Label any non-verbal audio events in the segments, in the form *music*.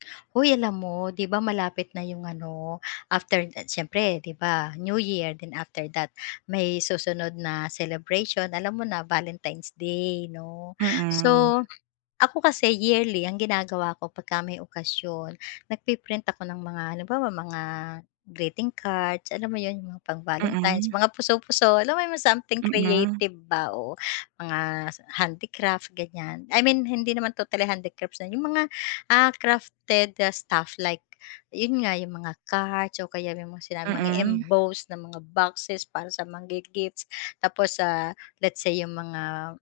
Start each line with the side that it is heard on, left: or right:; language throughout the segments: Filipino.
left: *smacks lips* Huy, alam mo? 'Di ba malapit na 'yong ano, after, ah, siyempre 'di ba New Year then after that may susunod na celebration alam mo na Valentine's Day 'no.
right: Mm.
left: So, ako kasi yearly ang ginagawa ko pagka may okasyon, nagpi-print ako ng mga halimbawa mga greeting cards alam mo 'yon, pang Valentine's
right: Mm.
left: mga puso-puso alam mo yung mga something
right: Mm.
left: creative ba oo, mga s handicrafts ganyan I mean hindi naman totally handicrafts, ah, 'yong mga, ah, crafted, ah, stuff like 'yon nga, 'yong mga cards o kaya yung mga sinabing mga
right: Mm.
left: embosed na mga boxes para sa mang-gifts, tapos sa let's say 'yong mga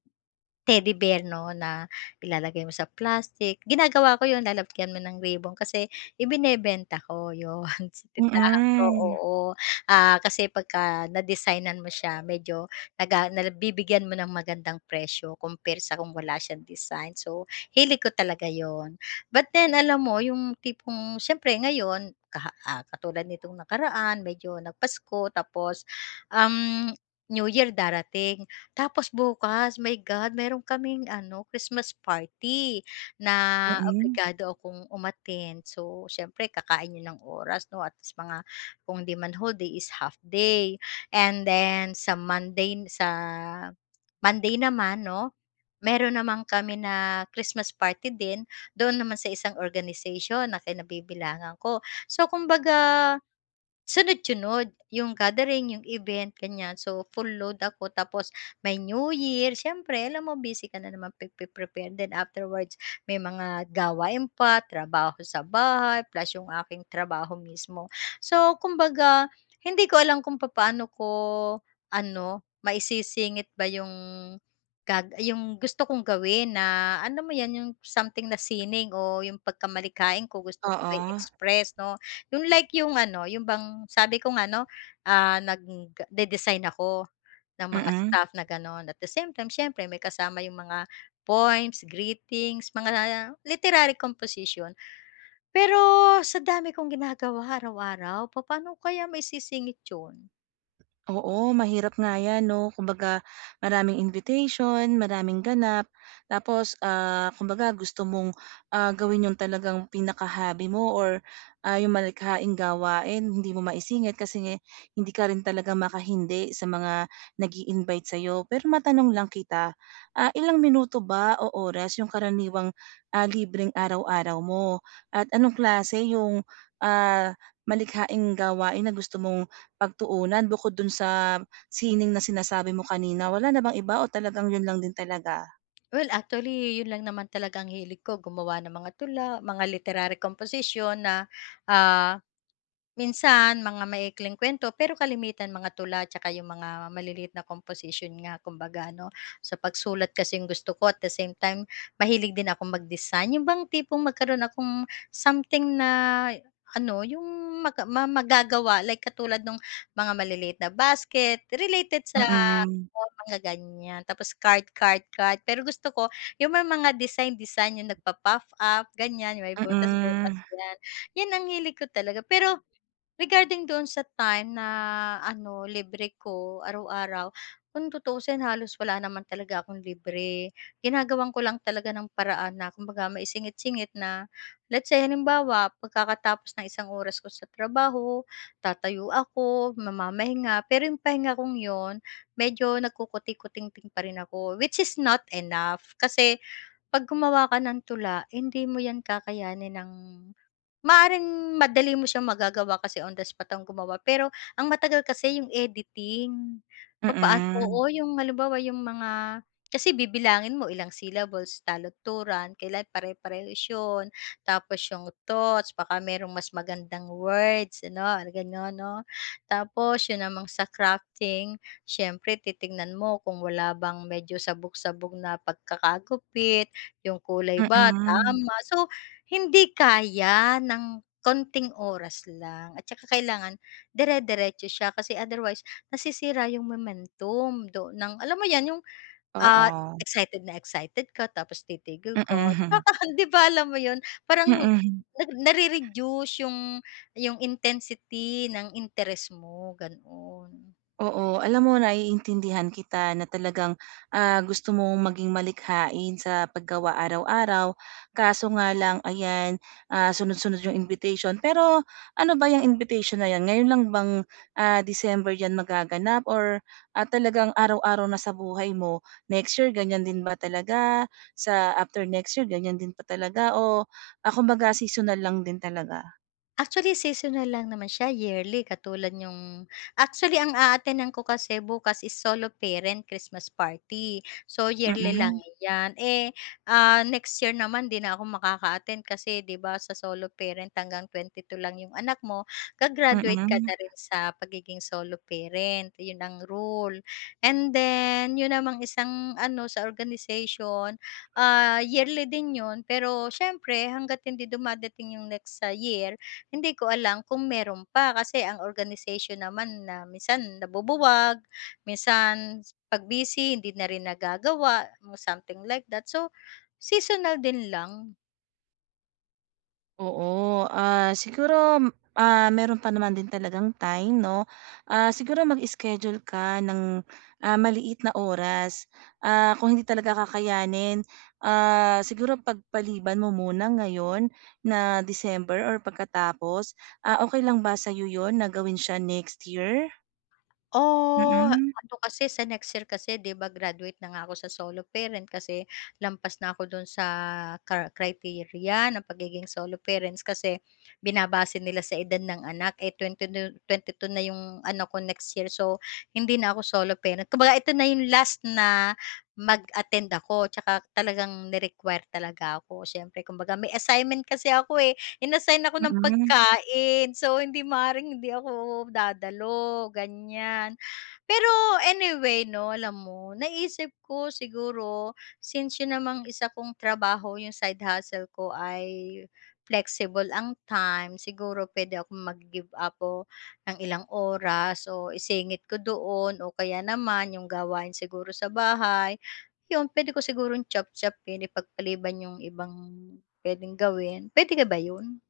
left: Teddy Bear no na ilalagay mo sa plastic, ginagawa ko yun, lalagyan mo ng ribon kasi, ibinebenta ko, 'yon sa tindahan ko
right: Mm.
left: oo, ah, kasi pagka na-designan mo siya medyo naga nabibigyan mo ng magandang presyo compare sa kung wala siyang design, so hilig ko talaga 'yon, but then alam mo yung tipong siyempre ngayon kaha ah, katulad nitong nakaraan medyo nag-Pasko tapos, um, New Year darating, tapos bukas my God, meron kaming ano, Christmas party, na
right: Mm.
left: obligado akong umattend. So siyempre kakain yun ng oras no at least mga kung 'di man whole day is half day, and then sa Monday n sa Monday naman 'no, meron naman kami na Christmas party din, doon naman sa isang organization na kinabibilangan ko. So kumbaga, sunod-sunod yung gathering, yung event ganyan so full load ako tapos may New Year siyempre alam mo busy ka na naman pagpe-prepare din, afterwards may mga gawain pa, trabaho sa bahay, plus yung aking trabaho mismo. So kumbaga, hindi ko alam kung papaano ko ano, mai-sisingit ba 'yong gag 'yong gusto kong gawin na alam mo 'yan 'yong something na sining o 'yong pagka-malikhain ko gusto kong
right: Oo.
left: mai-express 'no, 'yong like 'yong ano, 'yong bang sabi ko nga no, ah, nag-dedesign ako ng mga
right: Mm.
left: stuff na gano'n at the same time siyempre may kasama 'yong mga poems, greetings, mga literary composition. Pero, sa dami kong ginagawa araw-araw, papaano ko kaya maisisingit 'yon?
right: Oo, mahirap nga 'yan 'no kumbaga, maraming invitation, maraming ganap. Tapos, ah, kumbaga gusto mong, ah, gawin 'yung talagang pinaka-hobby mo or, ah, 'yung malikhaing gawain, hindi mo maisingit kasi hindi ka rin talaga makahindi sa mga nag-i-invite sa'yo. Pero matanong lang kita, ah, ilang minuto ba o oras 'yung karaniwang, ah, libreng araw-araw mo at anong klase 'yung, ah, malikhaing gawain na gusto mong pagtuunan bukod do'n sa sining na sinasabi mo kanina, wala na bang iba o talagang 'yun lang din talaga?
left: Well, actually 'yon lang naman ang hilig ko, gumawa ng mga tula, mga literary composition na, ah, minsan mga maiikling kuwento pero kalimitan mga tula at saka 'yong mga maliliit na composition nga kumbaga ano. Sa pagsulat kasi 'yong gusto ko, at the same time mahilig din akong mag-design, 'yon bang tipong magkaroon akong something na ano 'yong maga ma magagawa like katulad nung mga maliliit na basket, related sa,
right: Mm.
left: oo, mga ganiyan. Tapos card card card, pero gusto ko 'yung may mga design design, 'yung nagpa-puff-up, ganiyan, may butas butas
right: Mm.
left: 'yan, 'yan ang hilig ko talaga. Pero, regarding doon sa time na ano, libre ko araw-araw, kung tutuusin, halos wala naman talaga akong libre, ginagawan ko lang talaga ng paraan na kumbaga maisingit singit na let's say halimbawa pagkakatapos ng isang oras ko sa trabaho, tatayo ako, mamamahinga, pero 'yung pahinga kong 'yun, medyo nagkukutikutingting pa rin ako, which is not enough, kasi pag gumawa ka ng tula hindi mo 'yan kakayanin ng maaaring madali mo siyang magagawa kasi on the spot akong gumawa, pero ang matagal kasi 'yong editing. Papaano
right: Mm.
left: oo, 'yong halimbawa 'yong mga kasi bibilangin mo ilang syllables, taludturan, kailangan pare-parehas 'yon. Tapos 'yong thoughts, baka merong mas magandang words ano, gano'n 'no? Tapos 'yun namang sa crafting, siyempre titingnan mo kung wala bang medyo sabog-sabog na pagkakagupit, 'yung kulay ba,
right: Mm.
left: tama, so hindi kaya ng konting oras lang at saka kailangan dire-diretso siya kasi otherwise nasisira 'yung momentum do ng alam mo 'yan, 'yung, ah,
right: Oo.
left: excited na excited ka tapos titigil ka,
right: Mm. *chuckles*
left: nakakahan 'di ba, alam mo 'yun, parang
right: Mm.
left: nag
right: *chuckles*
left: nare-reduce 'yung 'yung intensity ng interest mo, gano'n.
right: Oo, alam mo naiintindihan kita na talagang ah, gusto mong maging malikhain sa paggawa araw-araw, kaso nga lang ayan, ah, sunod-sunod 'yong invitation. Pero ano ba 'yang invitation na 'yan ngayon lang bang, ah, December 'yan magaganap or at talagang araw-araw na sa buhay mo? Next year ganyan din ba talaga sa after next year ganyan din pa talaga o ah, kumbaga seasonal lang din talaga?
left: Actually, seasonal lang naman siya yearly katulad niyong, actually ang aatenan ko kasi bukas is solo parent Christmas party, so yearly lang
right: Mhm.
left: 'yan. Eh, ah, next year naman 'di na ako makaka-attend kasi 'di ba sa solo parent hanggang 22 lang 'yong anak mo ga-graduate ka
right: Mhm.
left: na rin sa pagiging solo parent 'yon ang rule. And then 'yon namang isang ano sa organization, ah yearly din 'yon pero siyempre hangga't hindi dumadating 'yong next sa year hindi ko alam kung meron pa, kasi ang organization naman na minsan nabubuwag minsan pag busy hindi na rin nagagawa mga something like that, so seasonal din lang.
right: Oo, ah, siguro, ah, meron pa naman din talagang time, 'no? Ah, siguro mag-schedule ka ng, ah, maliit na oras, ah, kung hindi talaga kakayanin Ah, siguro pagpaliban mo muna ngayon na December or pagkatapos, ah, okey lang ba sa'yo 'yon na gawin siya next year?
left: Oh,
right: Mm.
left: ano kasi sa next year kasi 'di ba graduate na nga ako sa solo parent kasi lampas na ako do'n sa car criteria ng pagiging solo parents kasi binabase nila sa edad ng anak eh 22 na yung anak ko next year. So, hindi na ako solo parent kumbaga ito na yung last na mag-attend ako tsaka talagang ni-require talaga ako siyempre kumbaga may assignment kasi ako eh in-assign ako ng
right: Mm.
left: pagkain. So, hindi maaring hindi ako dadalo, ganiyan. Pero anyway 'no alam mo naisip ko siguro since yun namang isa kong trabaho yung side hustle ko ay flexible ang time. Siguro pwede akong mag-give up ng ilang oras o isingit ko doon o kaya naman yung gawain siguro sa bahay, yun, pwede ko sigurong chop-chopin, ipagpaliban yung ibang pwedeng gawin, pwede ka ba yun?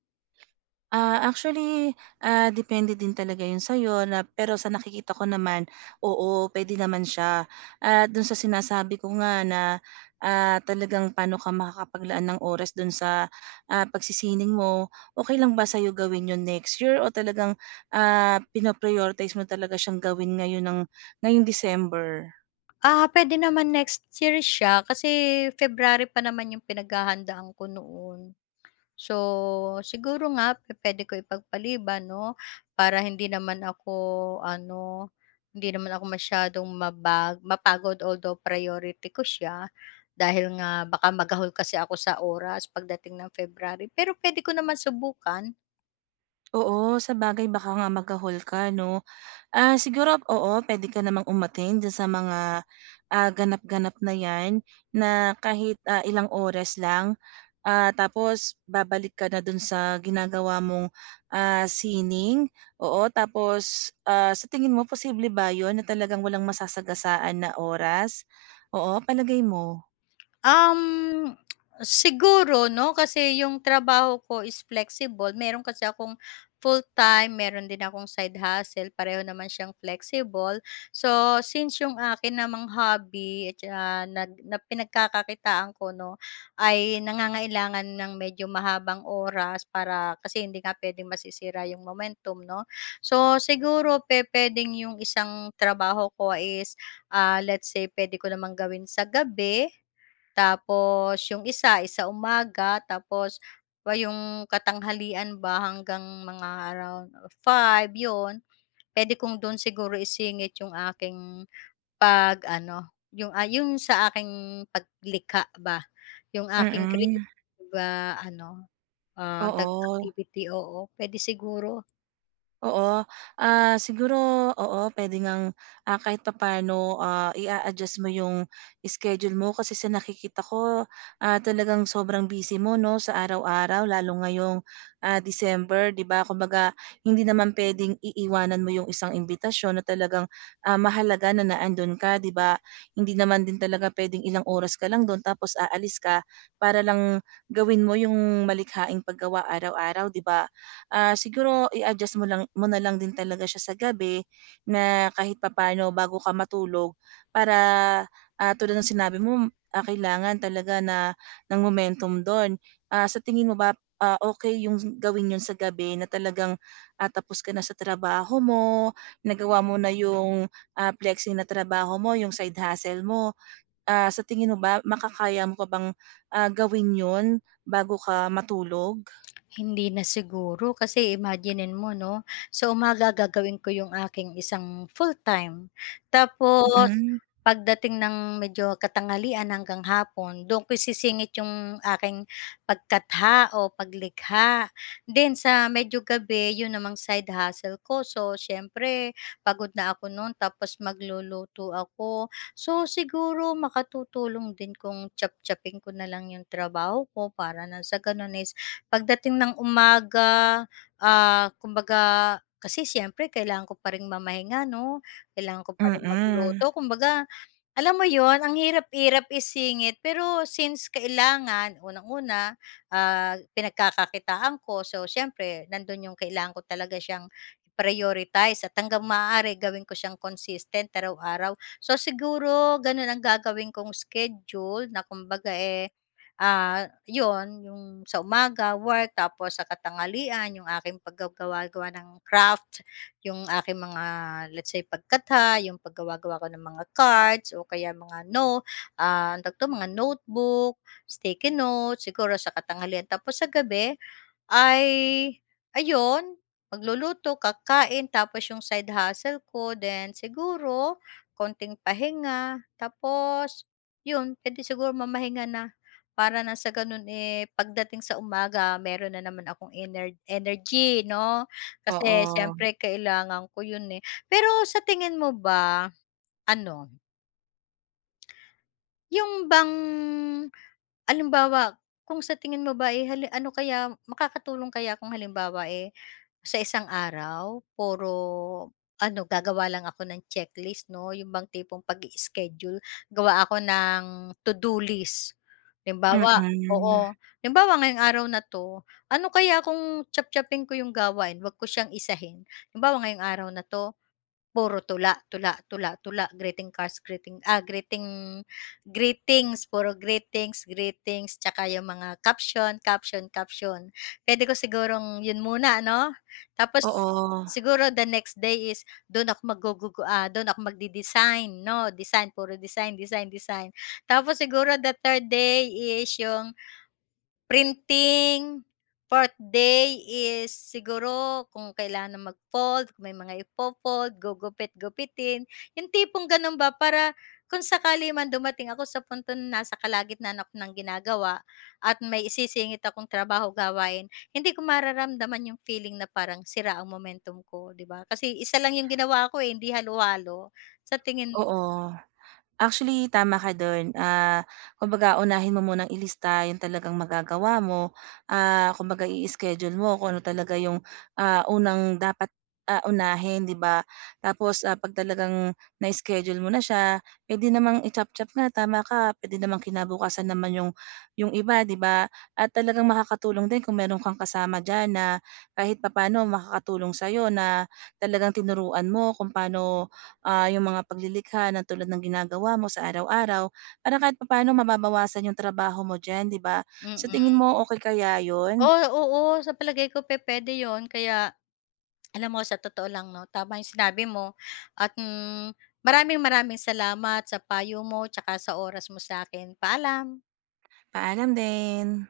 right: Ah, actually, ah, depende din talaga 'yon sa'yo na pero sa nakikita ko naman, oo, puwede naman siya. Ah, do'n sa sinasabi ko nga na, ah, talagang paano ka makakapaglaan ng oras do'n sa, ah, pagsisining mo okey lang ba sa'yo gawin 'yon next year o talagang, ah, pina-prioritize mo talaga siyang gawin ngayon ng ngayong December?
left: Ah, puwede naman next year siya kasi February pa naman yung pinaghahandaan ko noon. So, siguro nga pu-puwede ko ipagpaliban 'no, para hindi naman ako ano, hindi naman ako masyadong mabag mapagod although, priority ko siya dahil nga baka magahol kasi ako sa oras pagdating ng February, pero puwede ko naman subukan.
right: Oo, sabagay baka nga magahol ka 'no. Ah, siguro, oo, puwede ka namang umatend doon sa mga, ah, ganap-ganap na 'yan na kahit, ah, ilang oras lang. Ah, tapos babalik ka na do'n sa ginagawa mong, ah, sining, oo tapos, ah, sa tingin mo posible ba 'yon na talagang walang masasagasaan na oras, oo palagay mo?
left: Um, *tsk* siguro 'no kasi yung trabaho ko is flexible meron kasi akong full-time, meron din akong side hustle pareho naman siyang flexible. So, since 'yong akin namang hobby na nag pinagkakakitaan ko 'no, ay nangangailangan ng medyo mahabang oras para kasi hindi nga puwedeng masisira 'yong momentum, 'no. So, siguro pe pwedeng yung isang trabaho ko, ah, is let's say puwede ko namang gawin sa gabi, tapos yung isa sa umaga tapos yung katanghalian ba hanggang mga around 5 'yon. Puwede kong do'n siguro isingit yung aking pag-ano yung, ah, yung sa aking paglikha ba yung aking create
right: Mm.
left: ba ano, ah, tawag
right: Oo.
left: activity, oo puwede siguro.
right: Oo. Ah, siguro, oo, puwede ngang, ah, kahit papa'no, ah, i-a-adjust mo yung schedule mo kasi sa nakikita ko, ah, talagang sobrang busy mo 'no, sa araw-araw lalo ngayong, ah, December, 'di ba kumbaga hindi naman puwedeng iiwanan mo yung isang imbitasyon na talagang, ah, mahalaga na na ando'n ka, 'di ba? Hindi naman din talaga puwedeng ilang oras ka lang do'n tapos aalis ka para lang gawin mo yung malikhaing paggawa araw-araw, 'di ba? Ah, siguro i-adjust mo lang mo na lang din talaga siya sa gabi na kahit papa'no bago ka matulog, para, ah, tulad ng sinabi mo, ah, kailangan talaga na ng momentum do'n. Ah, sa tingin mo ba, ah, okey yung gawin yun sa gabi na talagang, ah, tapos ka na sa trabaho mo, nagawa mo na yung, ah, flexi na trabaho mo, yung side hustle mo. Ah, sa tingin mo ba, makakaya mo pa bang, ah, gawin 'yon bago ka matulog?
left: Hindi na siguro kasi i-maginine mo 'no, sa umaga gagawin ko yung aking isang full-time. Tapos
right: Mm.
left: pagdating ng medyo katanghalian hanggang hapon dun ko isisingit yung aking pagkatha o paglikha. Then, sa medyo gabi, yun namang side hustle ko. So, siyempre pagod na ako no'n tapos magluluto ako. So siguro makatutulong din kung chop-chopin ko na lang yung trabaho ko para ng sa gano'n is pagdating ng umaga, ah, kumbaga kasi siyempre kailangan ko pa rin mamahinga 'no. Kailangan ko pa ring
right: Mm.
left: magluto, kumbaga alam mo 'yon, ang hirap-hirap isingit pero since kailangan, unang-una, ah, pinagkakakitaan ko, so siyempre nandun yung kailangan ko talaga siyang i-prioritize at hanggang maaari gawin ko siyang consistent araw-araw. So siguro, ganun ang gagawin kong schedule na kumbaga, eh, ah, 'yon yung sa umaga work tapos sa katanghalian yung aking pagga-gawa-gawa ng craft, yung aking mga let's say pagkatha, yung paggawa-gawa ko ng mga cards, o kaya mga no ah, ang tawag 'to, mga notebook, sticky note, siguro sa katanghalian. Tapos sa gabi ay ayun, magluluto, kakakain, tapos yung side hustle ko, then siguro konting pahinga tapos yun, puwede sigurong mamahinga na para ng sa gano'n, eh, pagdating sa umaga, meron na naman akong ener energy 'no, kasi
right: Oo.
left: siyempre kailangan ko yun, eh. Pero sa tingin mo ba, ano Yung bang halimbawa kung sa tingin mo ba ay halim ano kaya makakatulong kaya kung halimbawa eh, sa isang araw, puro ano gagawa lang ako ng checklist 'no' bang tipong pag-ischedule gawa ako ng to-do list. Halimbawa
right: Hmm.
left: oo halimbawa oo, halimbawa ngayong araw na 'to, ano kaya kung chop-chopin ko 'yong gawain huwag ko siyang isahin, halimbawa ngayong araw na 'to. Puro tula, tula, tula, tula greeting cards, ah, greeting greeting, greetings puro greetings, greeting saka 'yong mga caption, caption, caption puwede ko sigurong 'yon muna ano? Tapos
right: Oo.
left: siguro the next day is do'n ako mag-gugug ah, do'n ako mag-de-design 'no? Design puro design design ,design, tapos siguro the third day is 'yong, printing, 4th day is siguro kung kailangan mag-fold, kung may mga i-fold gugupit-gupitin yung tipong ganun ba para kung sakali man dumating ako sa puntong ng nasa kalagitnaan ako ng ginagawa at may isisingit akong trabaho gawain, hindi ko mararamdaman yung feeling na parang sira ang momentum ko di ba kasi isa lang yung ginawa ko eh, hindi halo-halo sa tingin mo?
right: Oo. Actually tama ka do'n ah, kumbaga unahin mo munang i-lista yung talagang magagawa mo, ah, kumbaga i-schedule mo kung ano talaga 'yong ah, unang dapat ah, unahin 'di ba tapos ah, pag talagang na-schedule mo na siya, edi, puwede namang i chop-chop nga tama ka puwede namang kinabukasan naman yung yung iba di ba at talagang makakatulong din kung meron kang kasama diyan na kahit papaano makakatulong sayo na talagang tinuruan mo kung paano ah, yung mga pag-lilikha ng tulad ng ginagawa mo sa araw-araw para kahit pa-paano mababawasan yung trabaho mo diyan 'di ba?
left: Mm.
right: Sa tingin mo okey kaya yun?
left: Oh, oo, sa palagay ko pe-pwede 'yon kaya, *swallows* alam mo sa totoo lang no, tama yung sinabi mo at maraming-maraming salamat sa payo mo tsaka sa oras mo sa'kin, paalam.
right: Paalam din.